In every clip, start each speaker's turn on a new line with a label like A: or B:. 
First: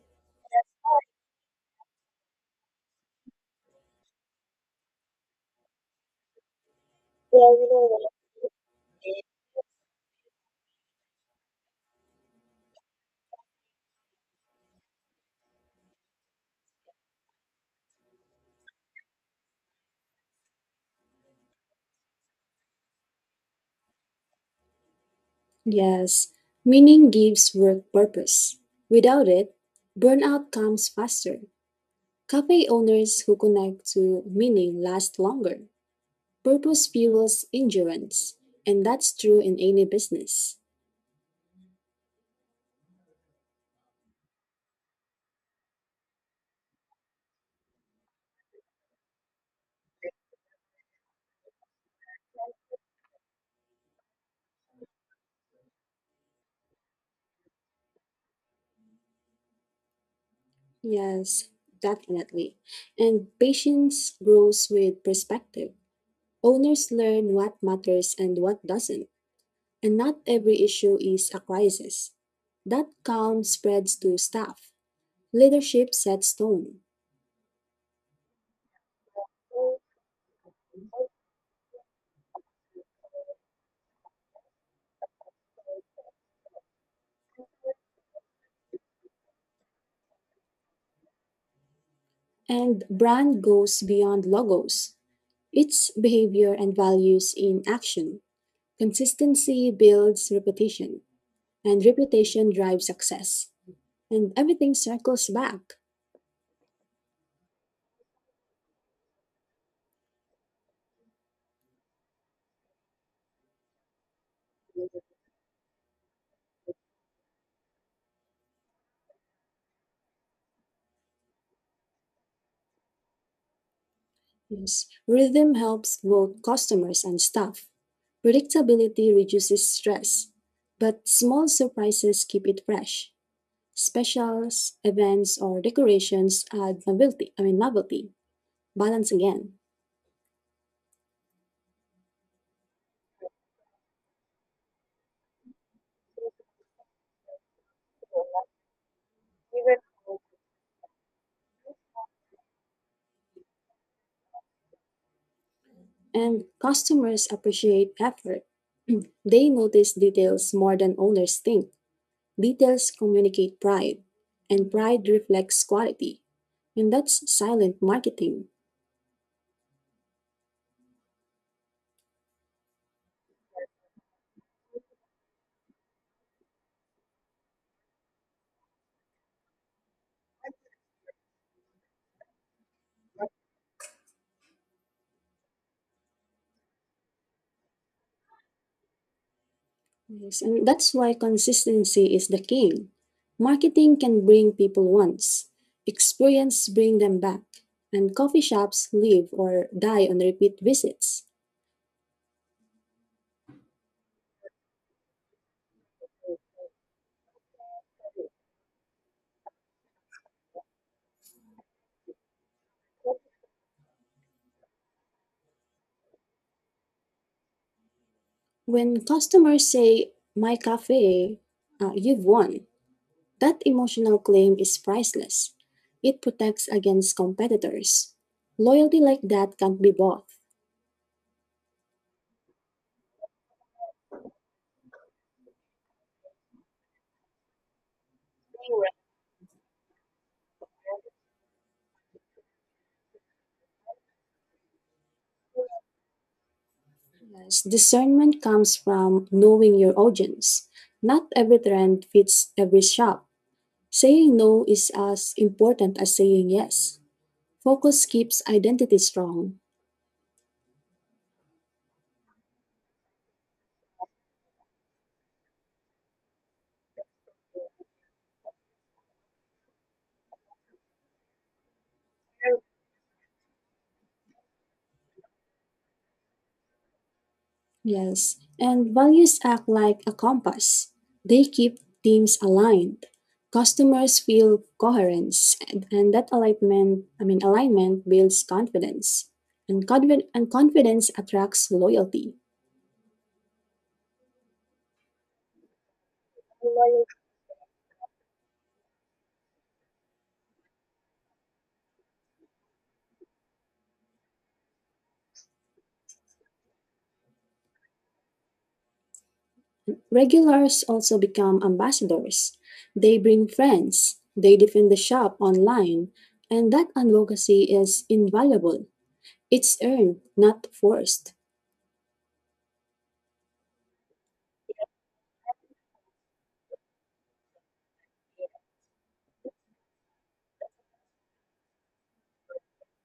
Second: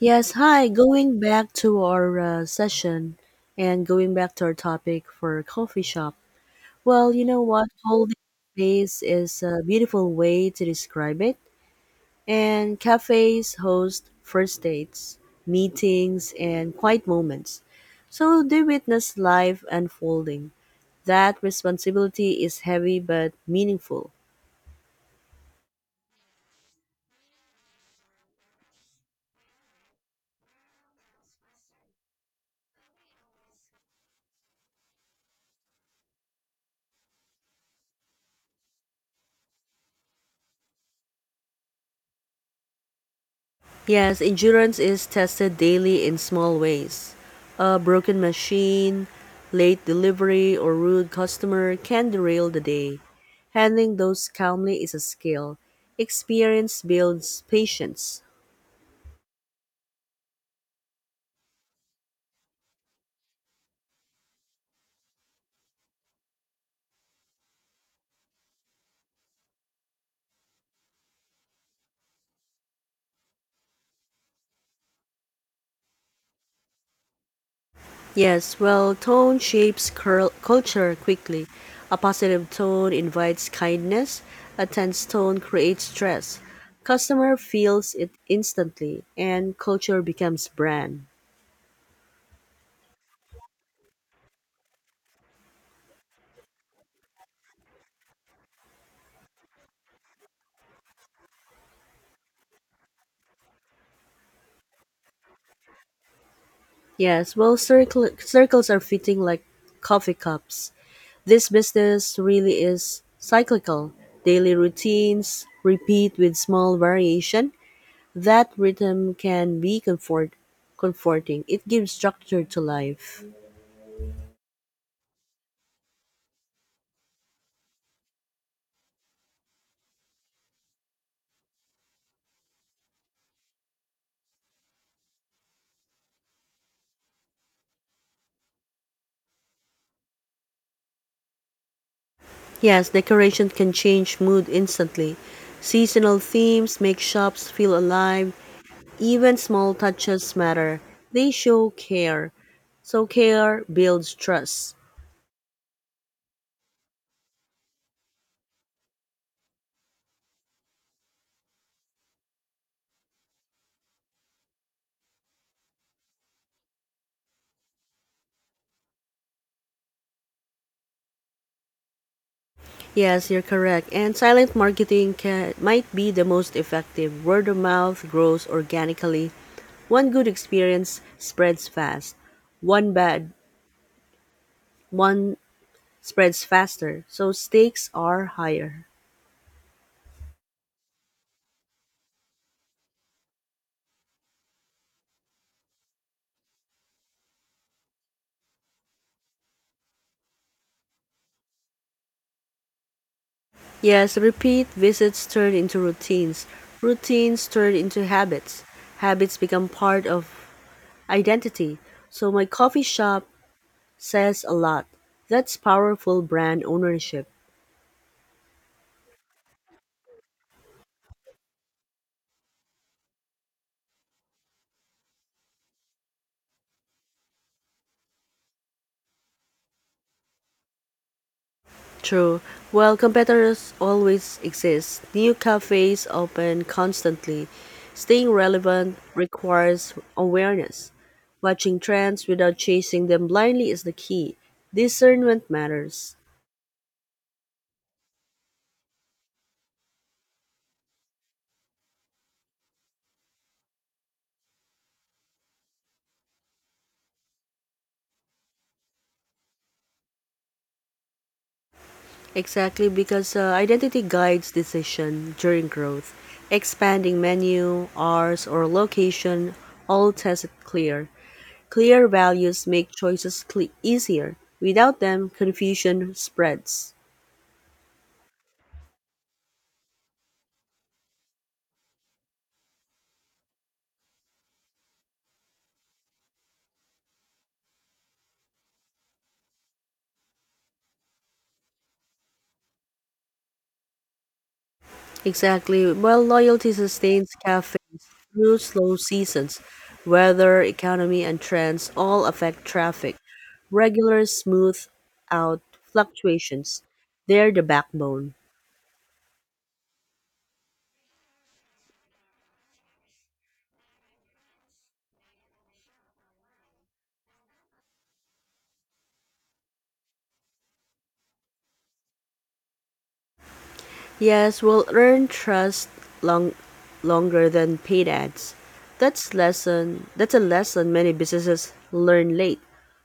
A: Yes, hi. Going back to our session and going back to our topic for coffee shop. Well, you know what? Holding space is a beautiful way to describe it. And cafes host first dates, meetings, and quiet moments. So they witness life unfolding. That responsibility is heavy but meaningful.
B: Yes, meaning gives work purpose. Without it, burnout comes faster. Cafe owners who connect to meaning last longer. Purpose fuels endurance, and that's true in any business.
A: Yes, endurance is tested daily in small ways. A broken machine, late delivery, or rude customer can derail the day. Handling those calmly is a skill. Experience builds patience.
B: Yes, definitely. And patience grows with perspective. Owners learn what matters and what doesn't, and not every issue is a crisis. That calm spreads to staff. Leadership sets tone.
A: Yes, well, tone shapes culture quickly. A positive tone invites kindness, a tense tone creates stress. Customer feels it instantly, and culture becomes brand.
B: And brand goes beyond logos. It's behavior and values in action. Consistency builds reputation, and reputation drives success. And everything circles back.
A: Yes, well, circles are fitting like coffee cups. This business really is cyclical. Daily routines repeat with small variation. That rhythm can be comforting. It gives structure to life.
B: Yes. Rhythm helps both customers and staff. Predictability reduces stress, but small surprises keep it fresh. Specials, events, or decorations add novelty. I mean novelty. Balance again.
A: Yes, decoration can change mood instantly. Seasonal themes make shops feel alive. Even small touches matter. They show care. So care builds trust.
B: And customers appreciate effort. They notice details more than owners think. Details communicate pride, and pride reflects quality. And that's silent marketing.
A: Yes, you're correct. And silent marketing might be the most effective. Word of mouth grows organically. One good experience spreads fast. One bad one spreads faster. So stakes are higher.
B: Yes, and that's why consistency is the king. Marketing can bring people once, experience bring them back, and coffee shops live or die on repeat visits.
A: Yes, repeat visits turn into routines. Routines turn into habits. Habits become part of identity. So my coffee shop says a lot. That's powerful brand ownership.
B: When customers say, My cafe, you've won. That emotional claim is priceless. It protects against competitors. Loyalty like that can't be bought.
A: True. While competitors always exist, new cafes open constantly. Staying relevant requires awareness. Watching trends without chasing them blindly is the key. Discernment matters.
B: Yes, discernment comes from knowing your audience. Not every trend fits every shop. Saying no is as important as saying yes. Focus keeps identity strong.
A: Exactly, because identity guides decision during growth. Expanding menu, hours, or location all test it clear. Clear values make choices easier. Without them, confusion spreads.
B: Yes, and values act like a compass. They keep teams aligned. Customers feel coherence, and that alignment builds confidence. And, and confidence attracts loyalty.
A: Exactly. Well, loyalty sustains cafe through slow seasons. Weather, economy, and trends all affect traffic. Regular, smooth out fluctuations. They're the backbone.
B: Regulars also become ambassadors. They bring friends, they defend the shop online, and that advocacy is invaluable. It's earned, not forced.
A: Yes, we'll earn trust long, longer than paid ads. That's a lesson many businesses learn late.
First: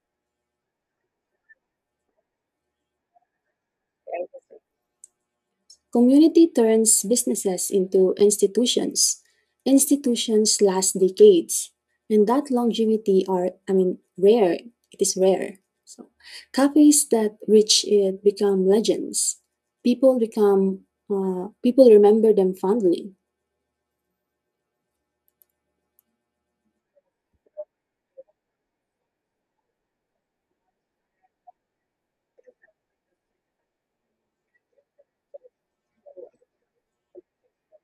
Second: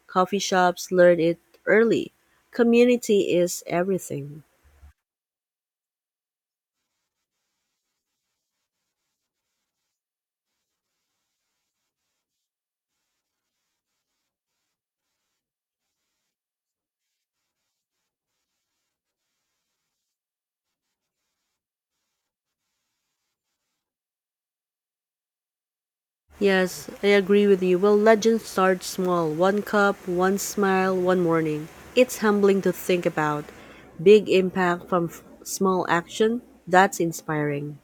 A: Coffee shops learn it early. Community is everything.
B: Community turns businesses into institutions. Institutions last decades, and that longevity are, I mean, rare. It is rare. So, cafes that reach it become legends. People become people remember them fondly.
A: Yes, I agree with you. Well, legends start small one cup, one smile, one morning. It's humbling to think about. Big impact from small action, that's inspiring.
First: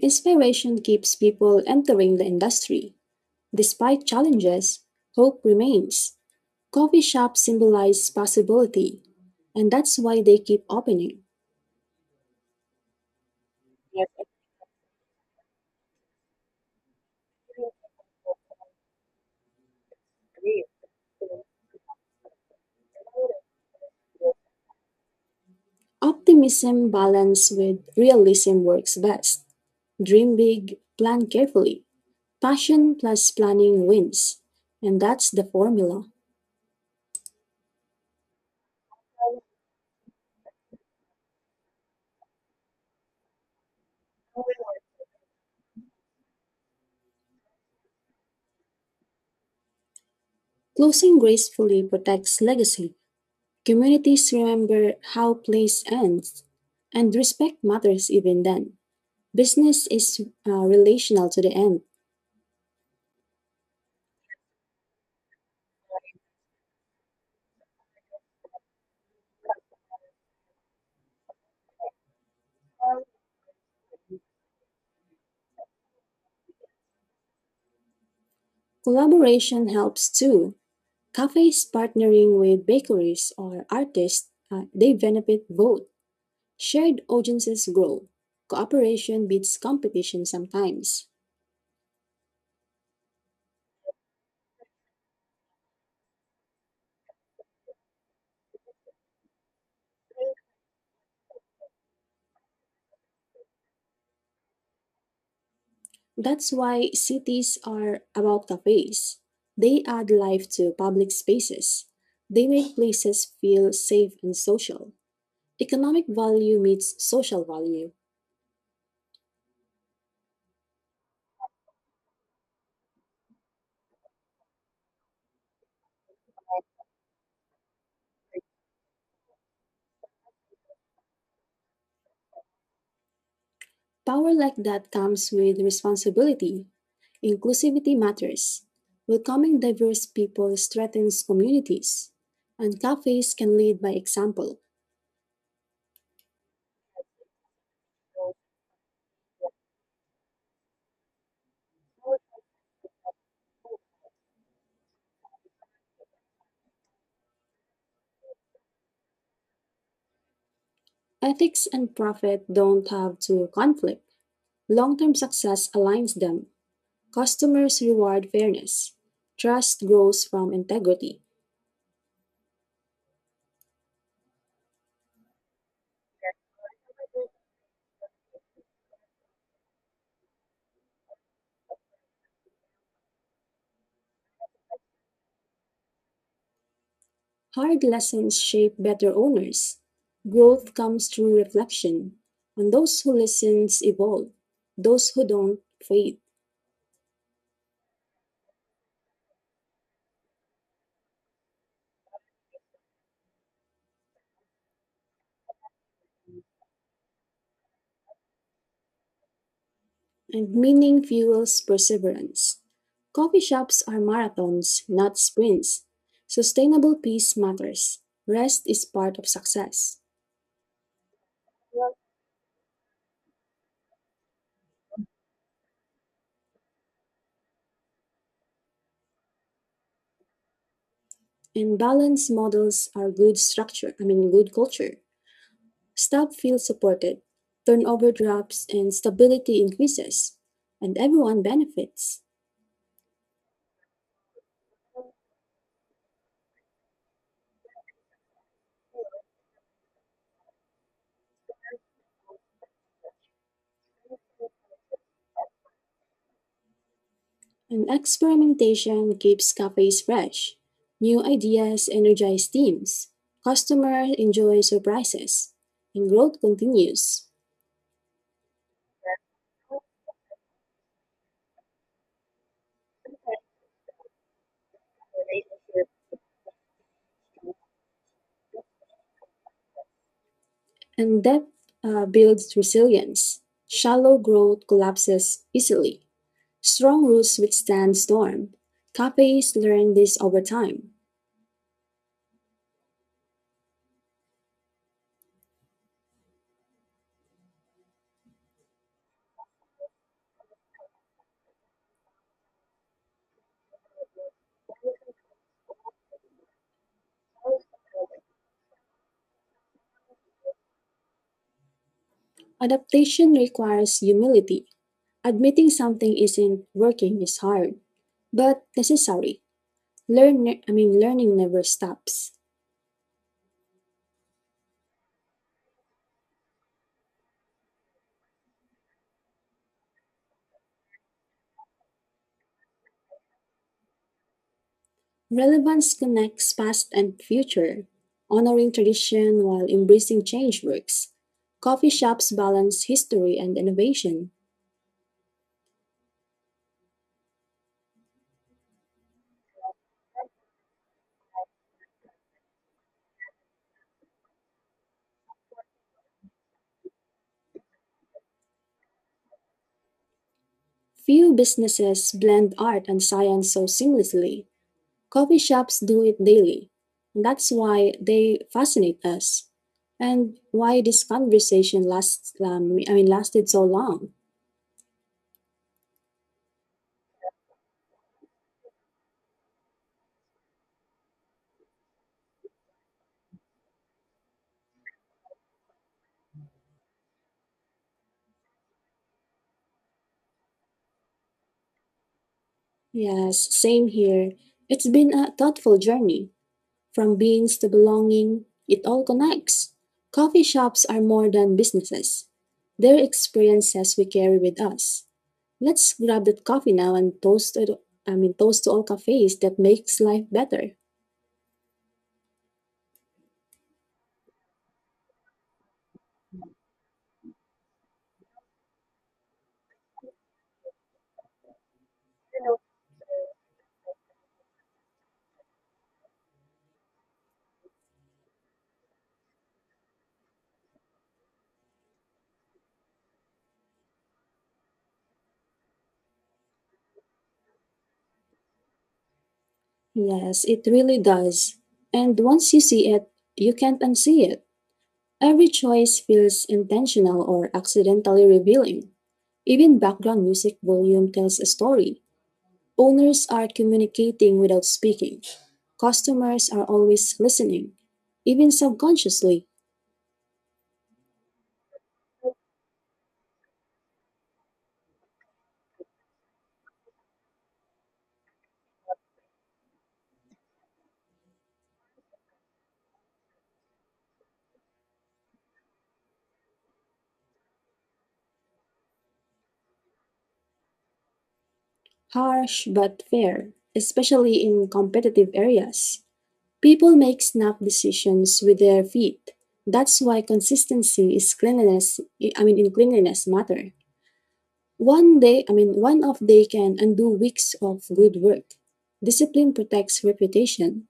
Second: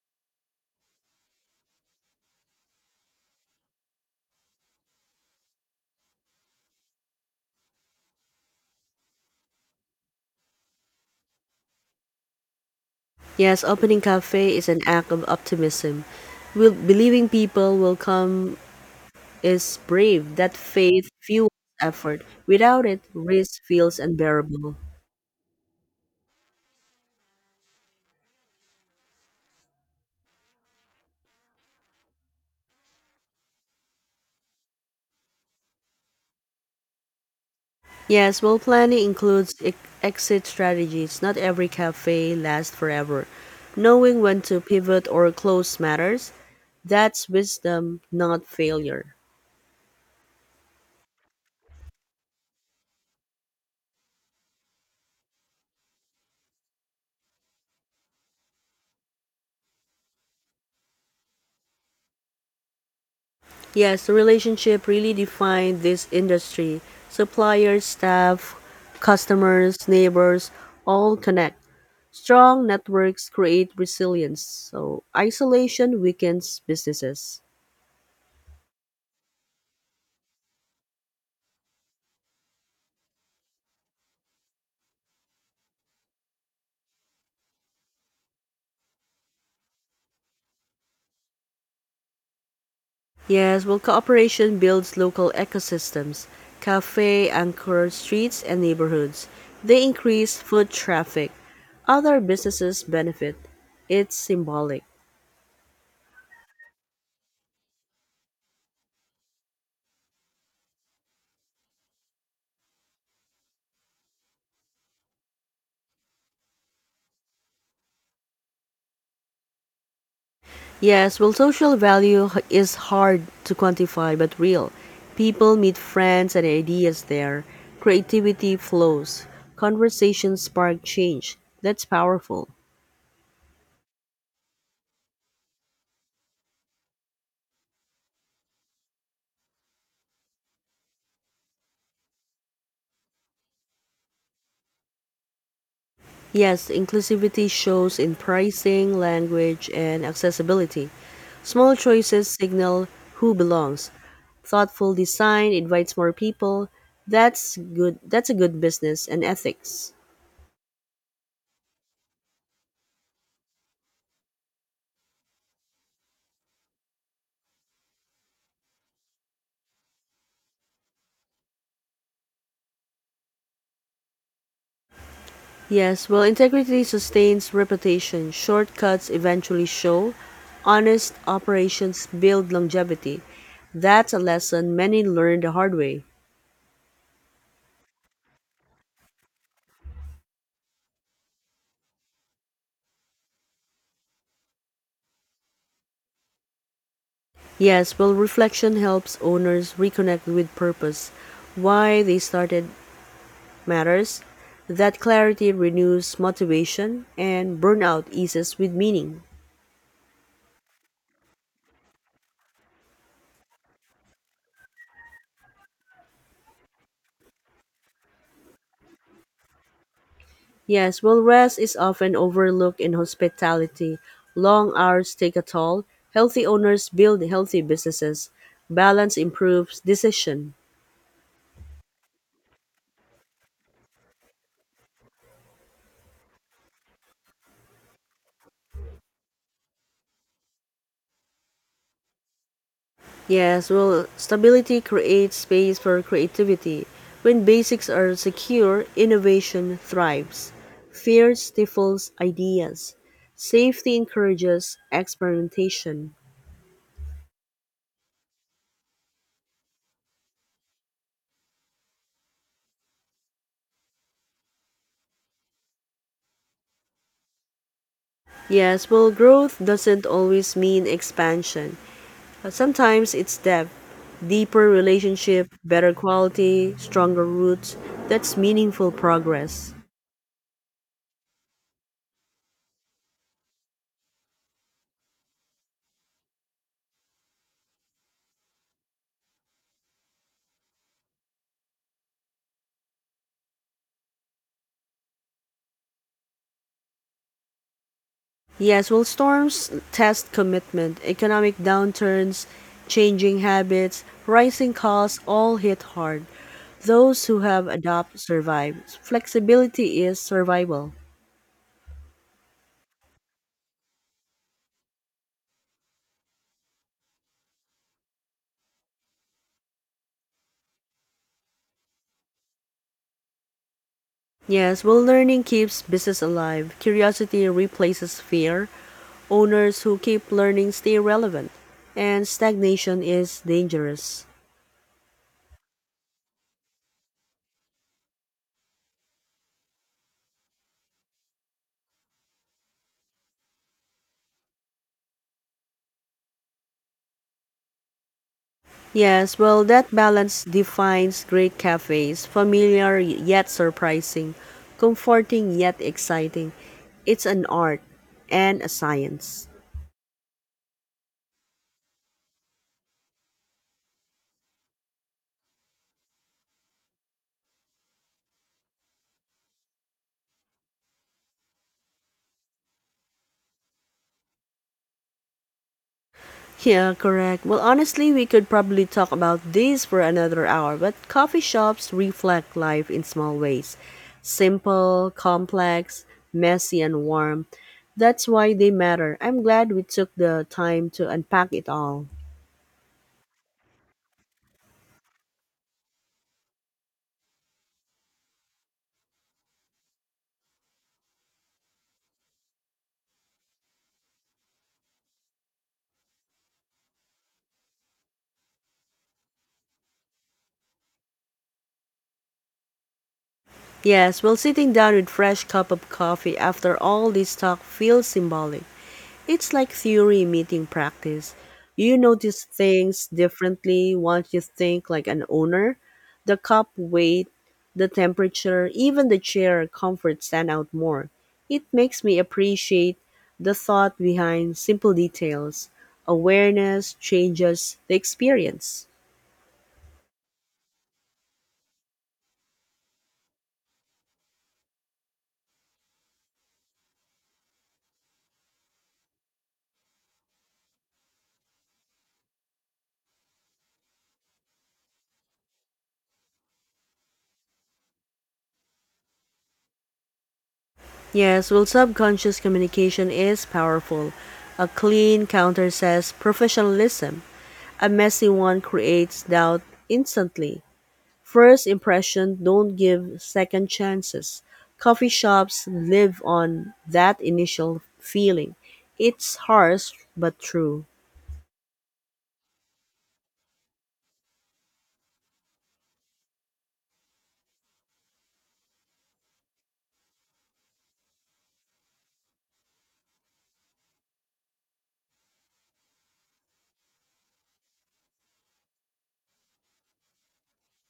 B: Inspiration keeps people entering the industry. Despite challenges, hope remains. Coffee shops symbolize possibility, and that's why they keep opening.
A: Yes, opening cafe is an act of optimism. Will believing people will come is brave. That faith fuels effort. Without it, risk feels unbearable.
B: Optimism balanced with realism works best. Dream big, plan carefully. Passion plus planning wins. And that's the formula.
A: Yes, well, planning includes exit strategies. Not every cafe lasts forever. Knowing when to pivot or close matters. That's wisdom, not failure.
B: Closing gracefully protects legacy. Communities remember how place ends, and respect matters even then. Business is relational to the end.
A: Yes, the relationship really defined this industry. Suppliers, staff, customers, neighbors, all connect. Strong networks create resilience. So isolation weakens businesses.
B: Collaboration helps too. Cafes partnering with bakeries or artists, they benefit both. Shared audiences grow. Cooperation beats competition sometimes.
A: Yes, well, cooperation builds local ecosystems. Cafe anchor streets and neighborhoods. They increase foot traffic. Other businesses benefit. It's symbolic.
B: That's why cities are about cafes. They add life to public spaces. They make places feel safe and social. Economic value meets social value.
A: Yes, well, social value is hard to quantify but real. People meet friends and ideas there. Creativity flows. Conversations spark change. That's powerful.
B: Power like that comes with responsibility. Inclusivity matters. Welcoming diverse people strengthens communities. And cafes can lead by example.
A: Yes, inclusivity shows in pricing, language, and accessibility. Small choices signal who belongs. Thoughtful design invites more people. That's good. That's a good business and ethics.
B: Ethics and profit don't have to conflict. Long term success aligns them. Customers reward fairness. Trust grows from integrity.
A: Yes, well, integrity sustains reputation. Shortcuts eventually show. Honest operations build longevity. That's a lesson many learn the hard way.
B: Hard lessons shape better owners. Growth comes through reflection. And those who listen evolve. Those who don't fade.
A: Yes, well, reflection helps owners reconnect with purpose, why they started matters, that clarity renews motivation and burnout eases with meaning.
B: And meaning fuels perseverance. Coffee shops are marathons, not sprints. Sustainable peace matters. Rest is part of success.
A: Yes, while rest is often overlooked in hospitality, long hours take a toll. Healthy owners build healthy businesses. Balance improves decision.
B: And balanced models are good culture. Staff feel supported, turnover drops, and stability increases, and everyone benefits.
A: Yes, well, stability creates space for creativity. When basics are secure, innovation thrives. Fear stifles ideas. Safety encourages experimentation.
B: And experimentation keeps cafes fresh. New ideas energize teams. Customers enjoy surprises, and growth continues.
A: Yes, well, growth doesn't always mean expansion. Sometimes it's depth, deeper relationship, better quality, stronger roots. That's meaningful progress.
B: And depth builds resilience. Shallow growth collapses easily. Strong roots withstand storm. Cafes learn this over time.
A: Yes, well, storms test commitment, economic downturns, changing habits, rising costs all hit hard. Those who have adapt survive. Flexibility is survival.
B: Adaptation requires humility. Admitting something isn't working is hard, but necessary. Learning never stops.
A: Yes, well, learning keeps business alive. Curiosity replaces fear. Owners who keep learning stay relevant. And stagnation is dangerous.
B: Relevance connects past and future. Honoring tradition while embracing change works. Coffee shops balance history and innovation.
A: Yes, well, that balance defines great cafes familiar yet surprising, comforting yet exciting. It's an art and a science.
B: Few businesses blend art and science so seamlessly. Coffee shops do it daily. That's why they fascinate us and why this conversation lasts I mean lasted so long.
A: Yeah, correct. Well, honestly, we could probably talk about this for another hour, but coffee shops reflect life in small ways simple, complex, messy, and warm. That's why they matter. I'm glad we took the time to unpack it all.
B: Yes, same here. It's been a thoughtful journey from beans to belonging. It all connects. Coffee shops are more than businesses. They're experiences we carry with us. Let's grab that coffee now and toast to all cafes that makes life better.
A: Yes, well, sitting down with fresh cup of coffee after all this talk feels symbolic. It's like theory meeting practice. You notice things differently once you think like an owner. The cup weight, the temperature, even the chair comfort stand out more. It makes me appreciate the thought behind simple details. Awareness changes the experience.
B: Yes, it really does. And once you see it, you can't unsee it. Every choice feels intentional or accidentally revealing. Even background music volume tells a story. Owners are communicating without speaking. Customers are always listening, even subconsciously.
A: Yes, well, subconscious communication is powerful. A clean counter says professionalism. A messy one creates doubt instantly. First impression don't give second chances. Coffee shops live on that initial feeling. It's harsh but true.
B: Harsh but fair, especially in competitive areas. People make snap decisions with their feet. That's why consistency is in cleanliness matter. One off day can undo weeks of good work. Discipline protects reputation.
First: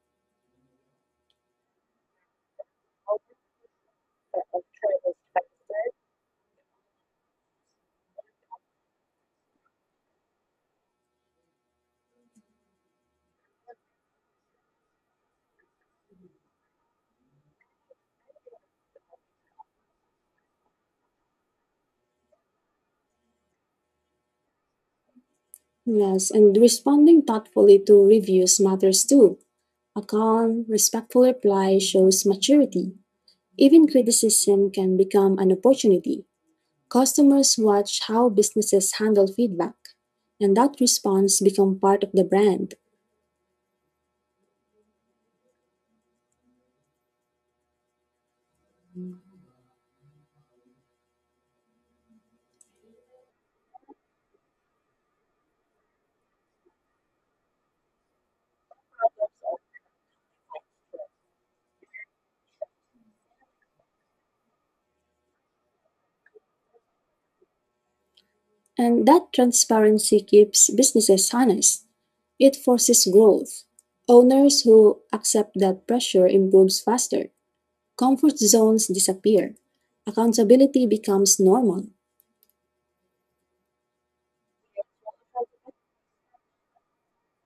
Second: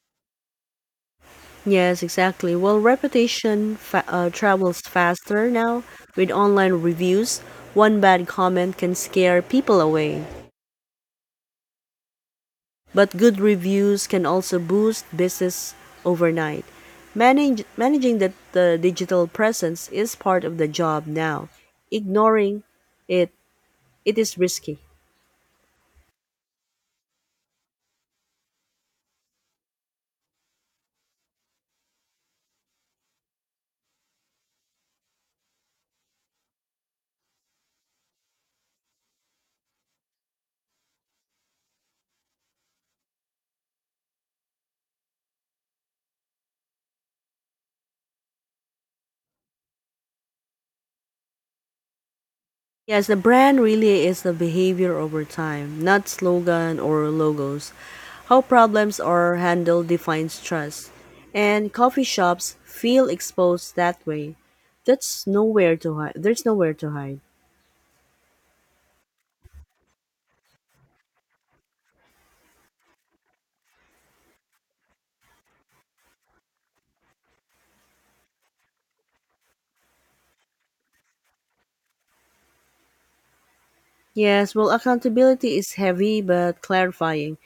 A: Yes, exactly. Well, reputation travels faster now with online reviews. One bad comment can scare people away. But good reviews can also boost business overnight. Managing the digital presence is part of the job now. Ignoring it, it is risky.
B: Yes, and responding thoughtfully to reviews matters too. A calm, respectful reply shows maturity. Even criticism can become an opportunity. Customers watch how businesses handle feedback, and that response becomes part of the brand.
A: Yes, the brand really is the behavior over time, not slogan or logos. How problems are handled defines trust. And coffee shops feel exposed that way. That's nowhere to hide. There's nowhere to hide.
B: And that transparency keeps businesses honest. It forces growth. Owners who accept that pressure improves faster. Comfort zones disappear. Accountability becomes normal.
A: Yes, well, accountability is heavy but clarifying.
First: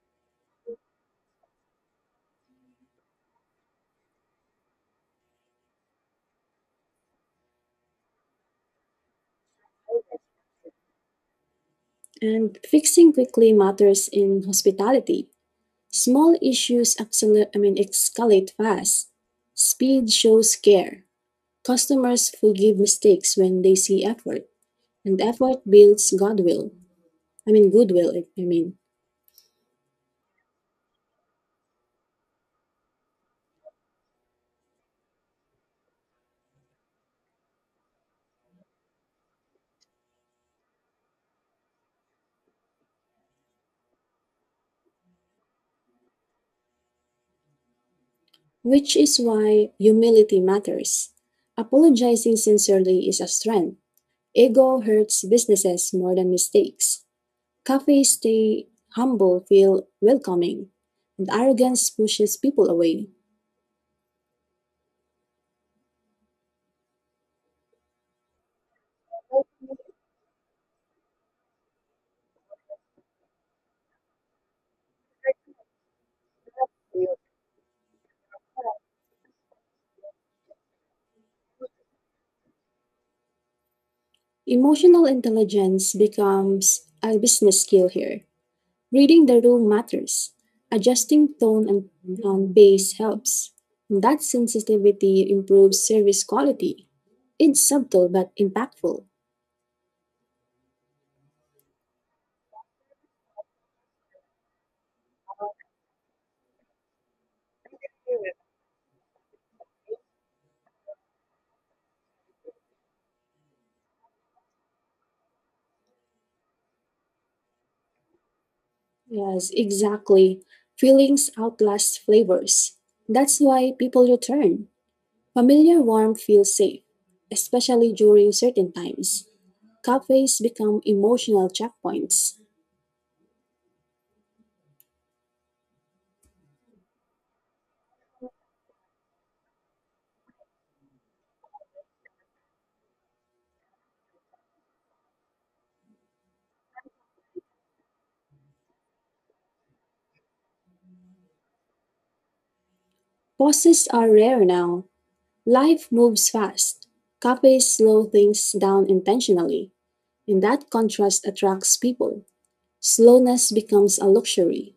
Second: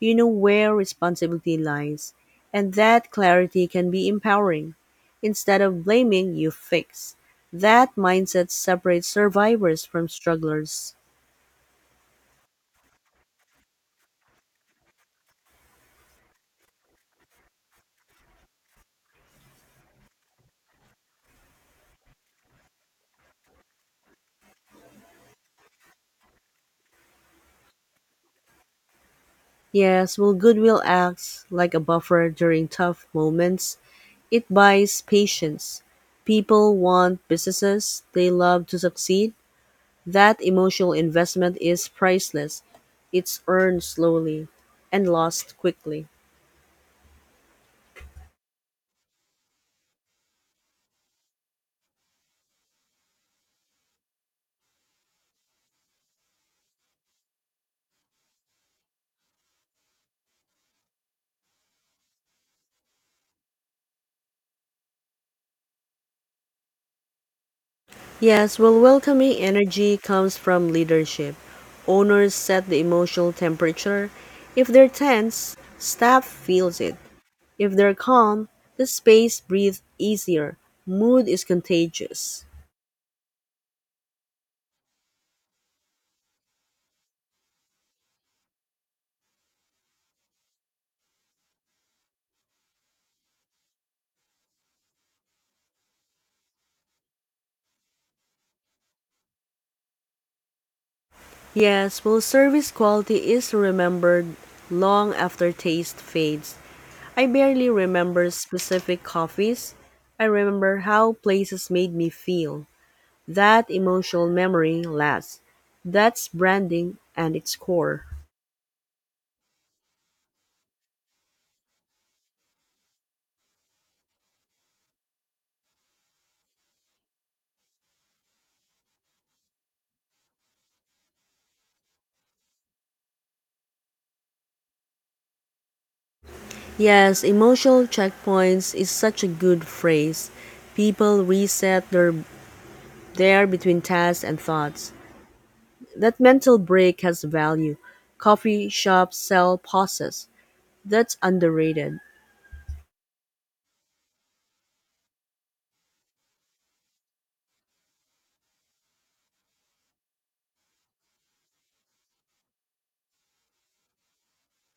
A: You know where responsibility lies, and that clarity can be empowering. Instead of blaming, you fix. That mindset separates survivors from strugglers.
B: And fixing quickly matters in hospitality. Small issues escalate fast. Speed shows care. Customers forgive mistakes when they see effort. And effort builds goodwill. I mean, goodwill, I I mean.
A: Yes, well, goodwill acts like a buffer during tough moments. It buys patience. People want businesses they love to succeed. That emotional investment is priceless. It's earned slowly and lost quickly.
B: Which is why humility matters. Apologizing sincerely is a strength. Ego hurts businesses more than mistakes. Cafes stay humble feel welcoming, and arrogance pushes people away.
A: Yes, well, welcoming energy comes from leadership. Owners set the emotional temperature. If they're tense, staff feels it. If they're calm, the space breathes easier. Mood is contagious.
B: Emotional intelligence becomes a business skill here. Reading the room matters. Adjusting tone and base helps. That sensitivity improves service quality. It's subtle but impactful.
A: Yes, well, service quality is remembered long after taste fades. I barely remember specific coffees. I remember how places made me feel. That emotional memory lasts. That's branding and its core.
B: Yes, exactly. Feelings outlast flavors. That's why people return. Familiar warmth feels safe, especially during certain times. Cafes become emotional checkpoints.
A: Yes, emotional checkpoints is such a good phrase. People reset their there between tasks and thoughts. That mental break has value. Coffee shops sell pauses. That's underrated.
B: Pauses are rare now. Life moves fast. Cafes slow things down intentionally, and that contrast attracts people. Slowness becomes a luxury.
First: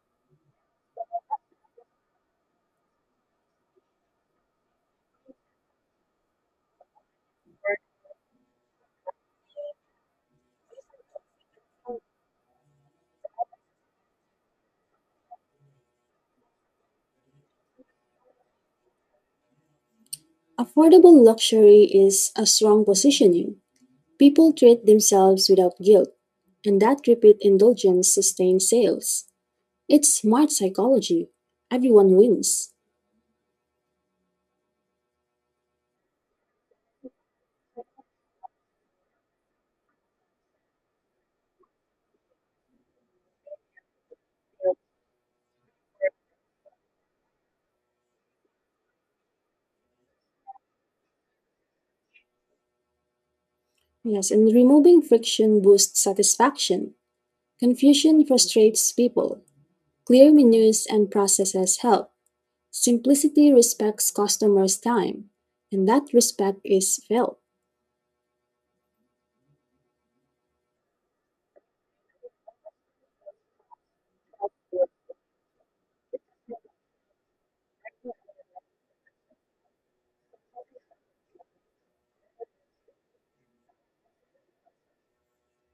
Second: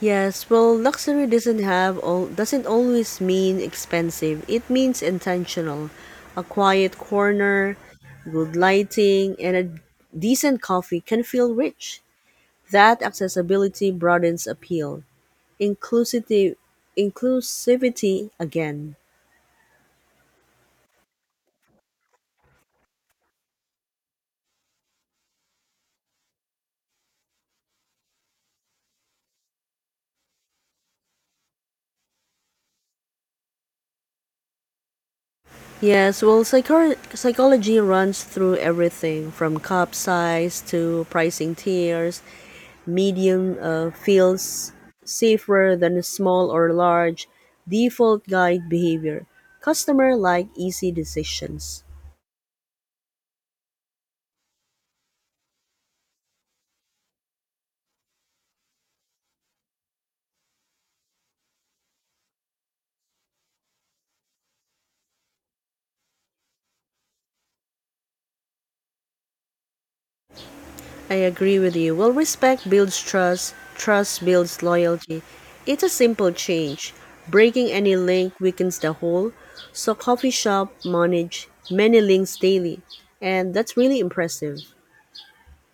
A: Yes, well, luxury doesn't have all doesn't always mean expensive. It means intentional. A quiet corner, good lighting, and a decent coffee can feel rich. That accessibility broadens appeal. Inclusivity inclusivity again.
B: Affordable luxury is a strong positioning. People treat themselves without guilt, and that repeat indulgence sustains sales. It's smart psychology. Everyone wins.
A: Yes, well, psychor psychology runs through everything from cup size to pricing tiers. Medium feels safer than small or large. Default guide behavior. Customer like easy decisions.
B: Yes, and removing friction boosts satisfaction. Confusion frustrates people. Clear menus and processes help. Simplicity respects customers' time, and that respect is felt.
A: I agree with you. Well, respect builds trust, trust builds loyalty. It's a simple change. Breaking any link weakens the whole. So coffee shop manage many links daily, and that's really impressive.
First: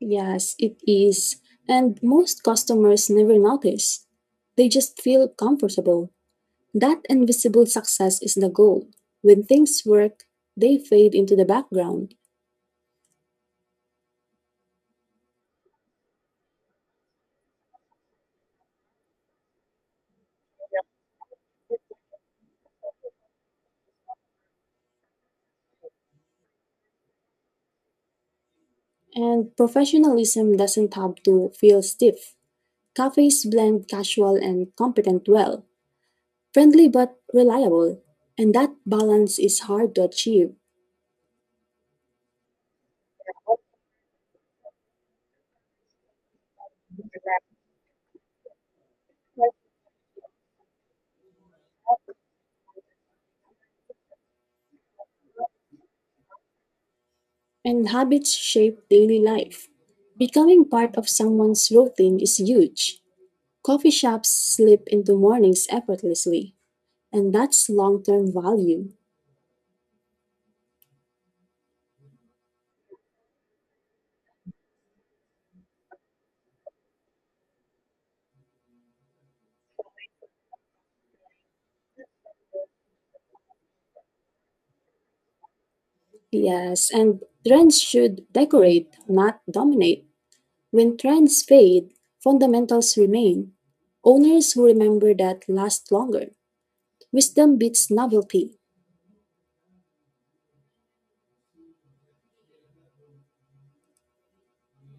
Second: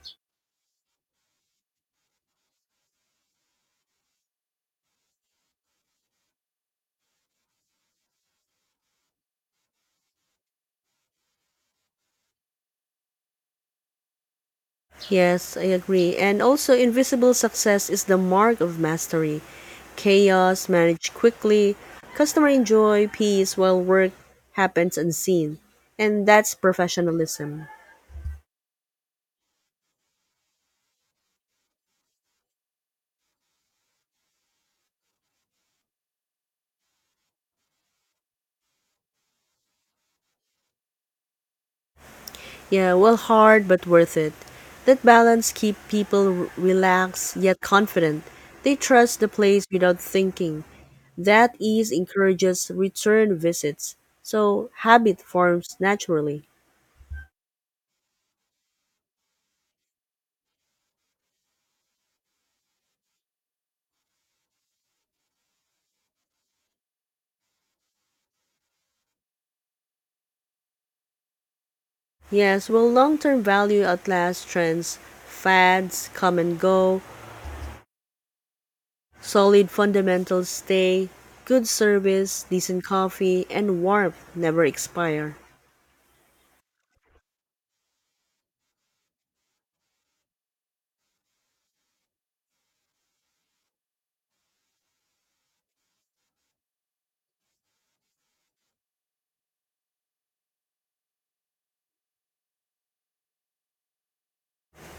B: Yes, it is. And most customers never notice. They just feel comfortable. That invisible success is the goal. When things work, they fade into the background,
A: Yes, I agree. And also, invisible success is the mark of mastery. Chaos managed quickly, customer enjoy peace while work happens unseen. And that's professionalism.
B: and professionalism doesn't have to feel stiff. Cafes blend casual and competent well, friendly but reliable, and that balance is hard to achieve.
A: Yeah, well, hard but worth it. That balance keep people relaxed yet confident. They trust the place without thinking. That ease encourages return visits. So habit forms naturally.
B: And habits shape daily life. Becoming part of someone's routine is huge. Coffee shops slip into mornings effortlessly, and that's long term value.
A: Yes, well, long term value outlasts trends. Fads come and go, solid fundamentals stay, good service, decent coffee, and warmth never expire.
B: Yes, and trends should decorate, not dominate. When trends fade, fundamentals remain. Owners who remember that last longer. Wisdom beats novelty.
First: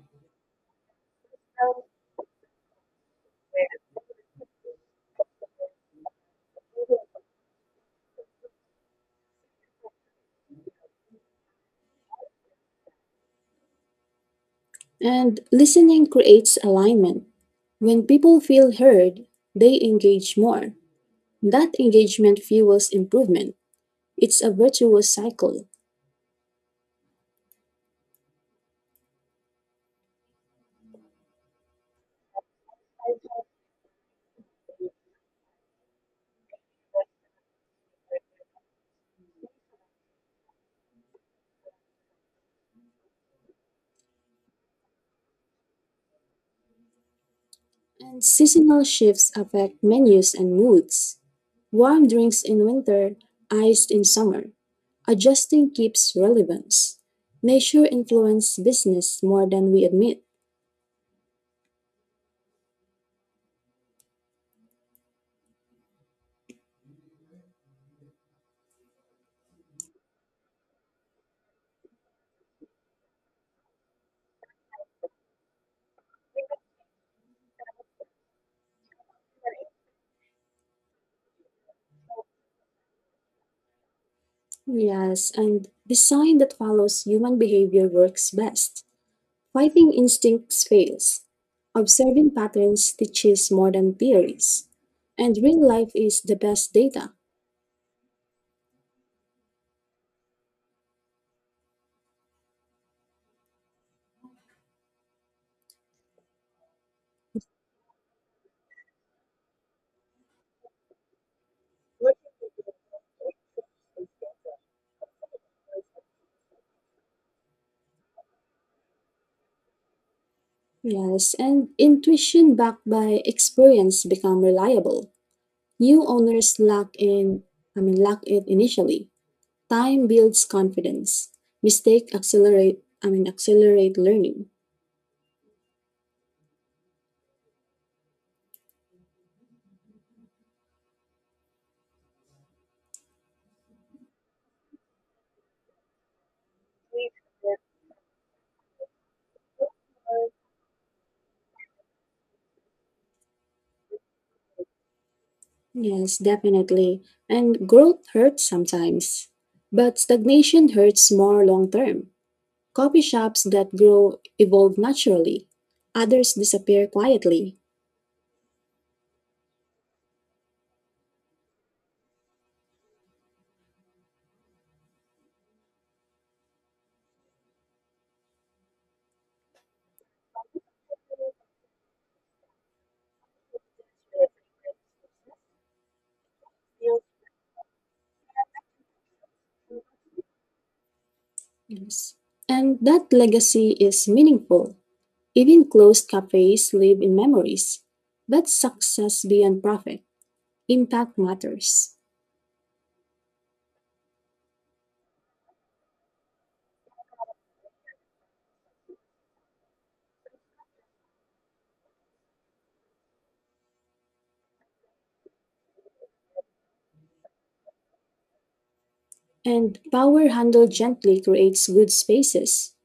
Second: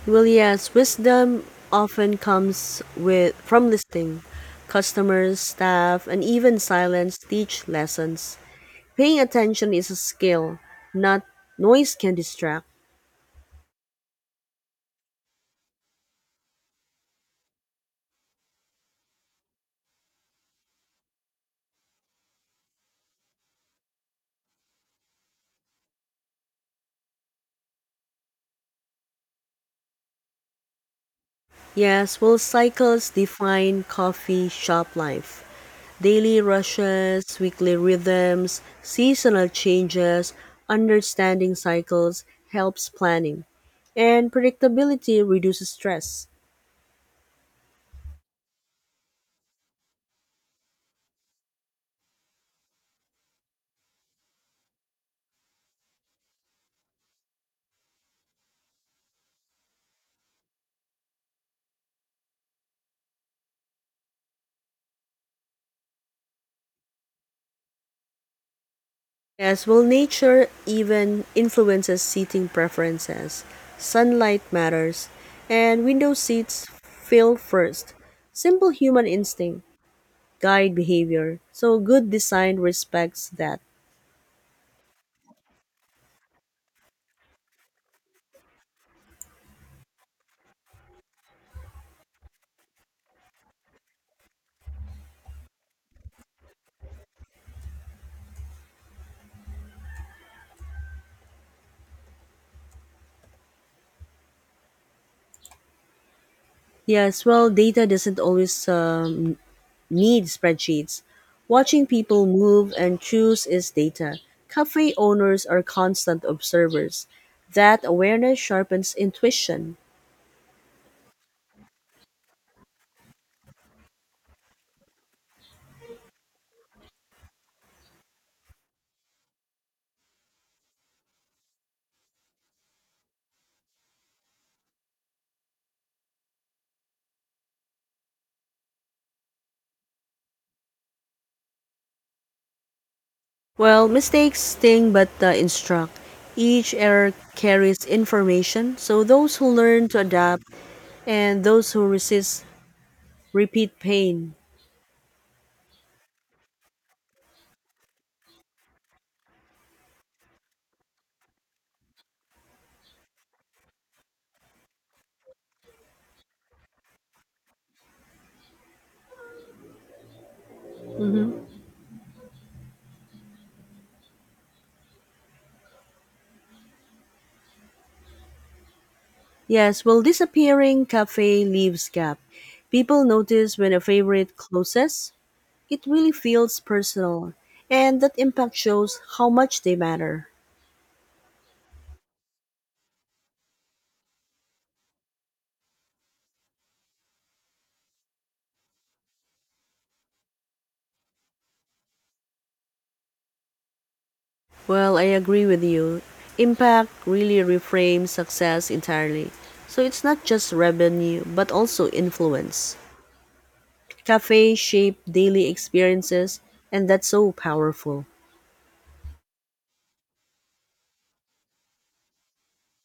A: Well, yes, wisdom often comes with from listing. Customers, staff, and even silence teach lessons. Paying attention is a skill, not noise can distract.
B: And listening creates alignment. When people feel heard, they engage more. That engagement fuels improvement. It's a virtuous cycle.
A: Yes, well, cycles define coffee shop life. Daily rushes, weekly rhythms, seasonal changes, understanding cycles helps planning, and predictability reduces stress.
B: And seasonal shifts affect menus and moods. Warm drinks in winter, iced in summer. Adjusting keeps relevance. Nature influences business more than we admit.
A: As well, nature even influences seating preferences. Sunlight matters, and window seats fill first. Simple human instinct guide behavior, so good design respects that.
B: Yes, and design that follows human behavior works best. Fighting instincts fails. Observing patterns teaches more than theories. And real life is the best data.
A: Yes, well, data doesn't always need spreadsheets. Watching people move and choose is data. Cafe owners are constant observers. That awareness sharpens intuition.
B: Yes, and intuition backed by experience become reliable. New owners lack in, I mean, lack it initially. Time builds confidence. Mistake accelerate learning.
A: Well, mistakes sting but instruct. Each error carries information, so those who learn to adapt and those who resist repeat pain.
B: Yes, definitely. And growth hurts sometimes. But stagnation hurts more long term. Coffee shops that grow evolve naturally. Others disappear quietly.
A: Yes, well, disappearing cafe leaves gap. People notice when a favorite closes, it really feels personal, and that impact shows how much they matter.
B: Yes. And that legacy is meaningful. Even closed cafes live in memories. That's success beyond profit. Impact matters.
A: Well, I agree with you. Impact really reframes success entirely. So it's not just revenue, but also influence. Cafes shape daily experiences, and that's so powerful.
B: And power handled gently creates good spaces.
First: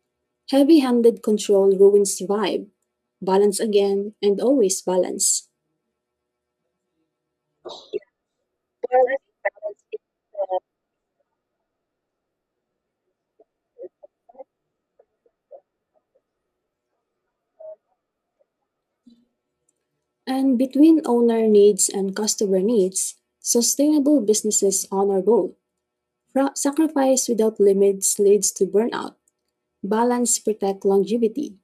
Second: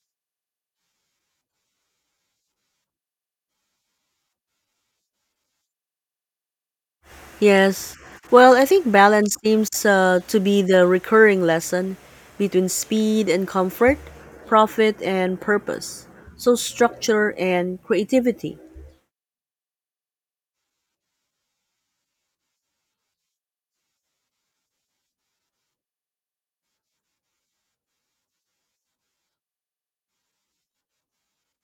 B: Heavy handed control ruins vibe. Balance again and always balance.
A: Yes. Well, I think balance seems to be the recurring lesson between speed and comfort, profit and purpose, so structure and creativity.
B: And between owner needs and customer needs, sustainable businesses honor both. Sacrifice without limits leads to burnout. Balance protects longevity.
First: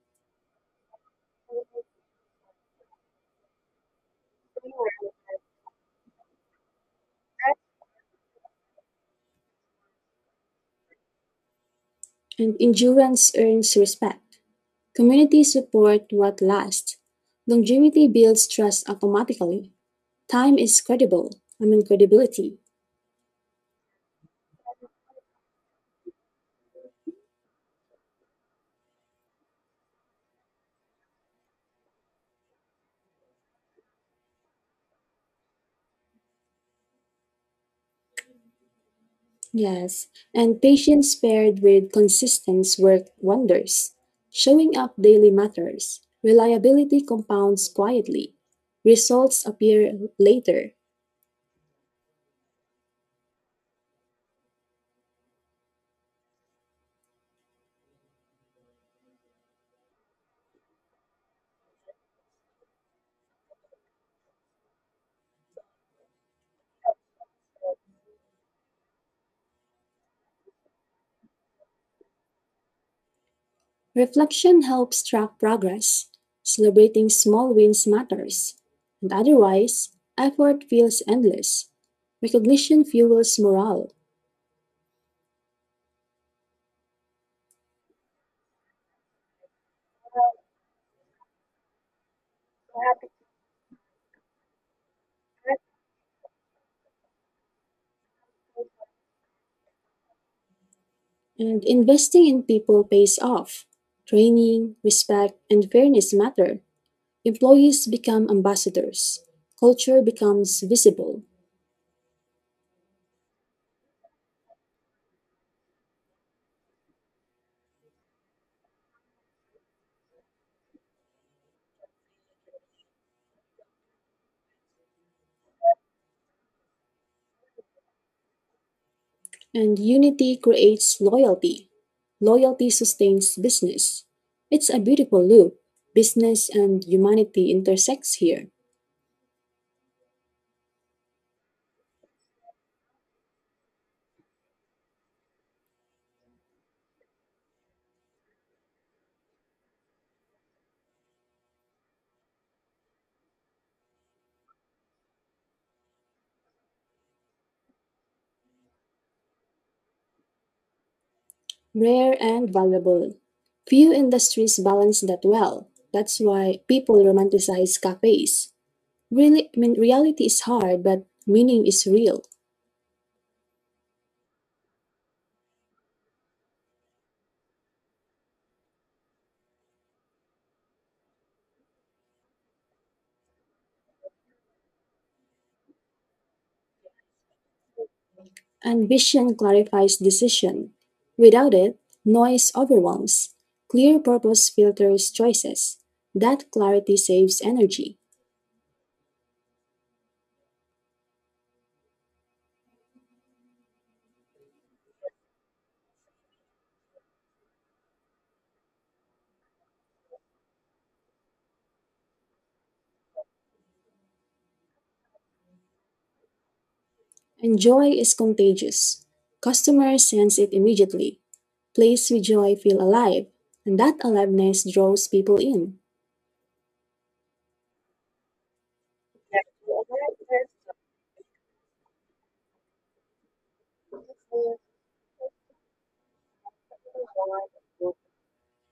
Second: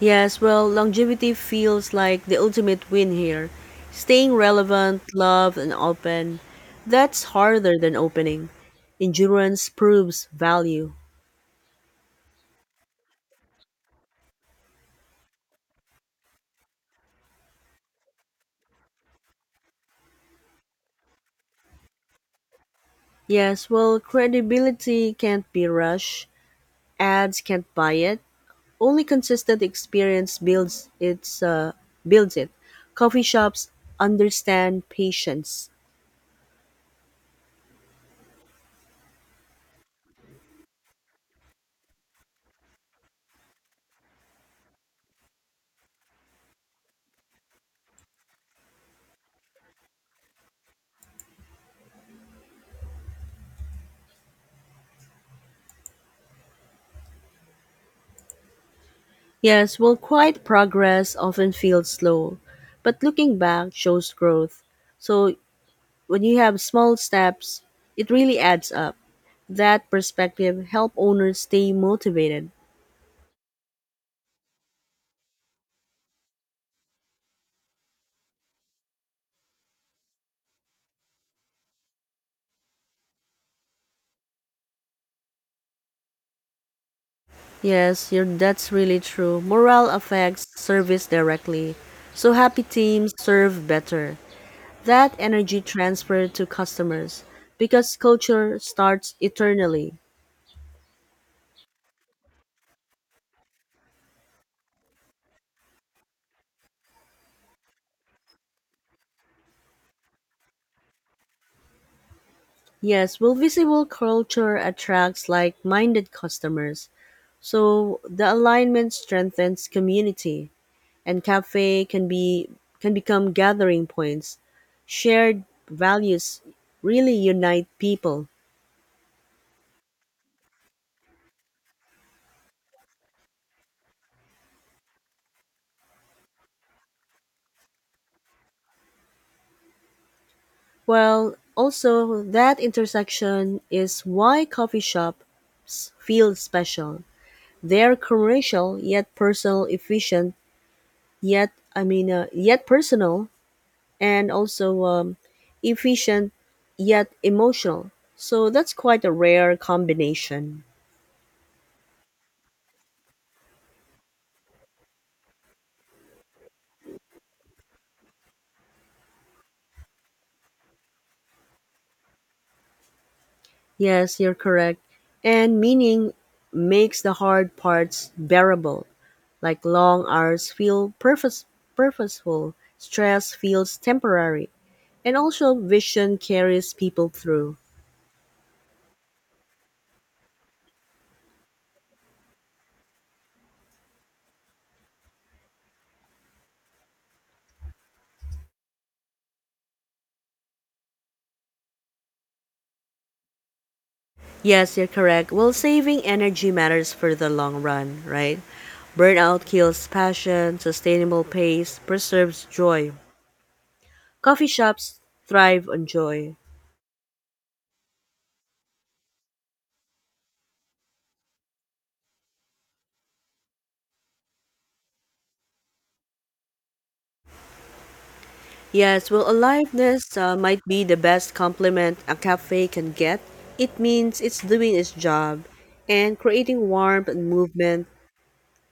A: Yes, well, longevity feels like the ultimate win here. Staying relevant, loved, and open. That's harder than opening. Endurance proves value.
B: And endurance earns respect. Community support what lasts. Longevity builds trust automatically. Time is credible. I mean, credibility.
A: Yes, well, credibility can't be rushed. Ads can't buy it. Only consistent experience builds it. Coffee shops understand patience.
B: Yes. And patience paired with consistence work wonders. Showing up daily matters. Reliability compounds quietly. Results appear later.
A: Yes, well, quiet progress often feels slow, but looking back shows growth. So when you have small steps, it really adds up. That perspective help owners stay motivated.
B: Reflection helps track progress. Celebrating small wins matters. And otherwise, effort feels endless. Recognition fuels morale.
A: Yes, that's really true. Morale affects service directly. So happy teams serve better. That energy transferred to customers because culture starts eternally.
B: And investing in people pays off. Training, respect, and fairness matter. Employees become ambassadors, culture becomes visible,
A: Yes, well, visible culture attracts like minded customers. So the alignment strengthens community. And cafe can become gathering points. Shared values really unite people.
B: and unity creates loyalty. Loyalty sustains business. It's a beautiful loop. Business and humanity intersects here.
A: Well, also that intersection is why coffee shops feel special. They're commercial yet personal, efficient yet I mean yet personal, and also efficient yet emotional. So that's quite a rare combination.
B: Rare and valuable. Few industries balance that well. That's why people romanticize cafes. Reality is hard, but meaning is real.
A: Yes, you're correct. And meaning makes the hard parts bearable, like long hours feel purpose, purposeful, stress feels temporary, and also vision carries people through.
B: Ambition clarifies decision. Without it, noise overwhelms. Clear purpose filters choices. That clarity saves energy.
A: Yes, you're correct. Well, saving energy matters for the long run, right? Burnout kills passion, sustainable pace preserves joy. Coffee shops thrive on joy.
B: And joy is contagious. Customers sense it immediately. Place with joy feel alive. And that aliveness draws people in.
A: Yes, well, aliveness might be the best compliment a cafe can get. It means it's doing its job and creating warmth and movement.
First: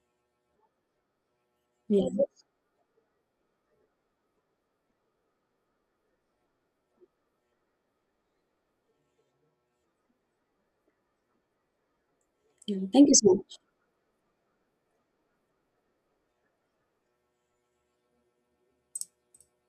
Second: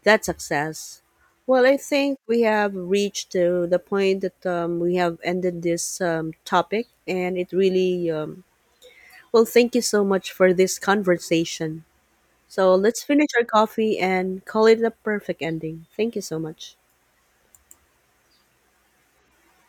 A: That's success. Well, I
B: Yeah.
A: think we have reached to the point that we have ended this topic, and it really Thank you so much for this conversation. So
B: Yeah.
A: let's
B: Thank you
A: finish
B: so
A: our
B: much.
A: coffee and call it a perfect ending. Thank you so much.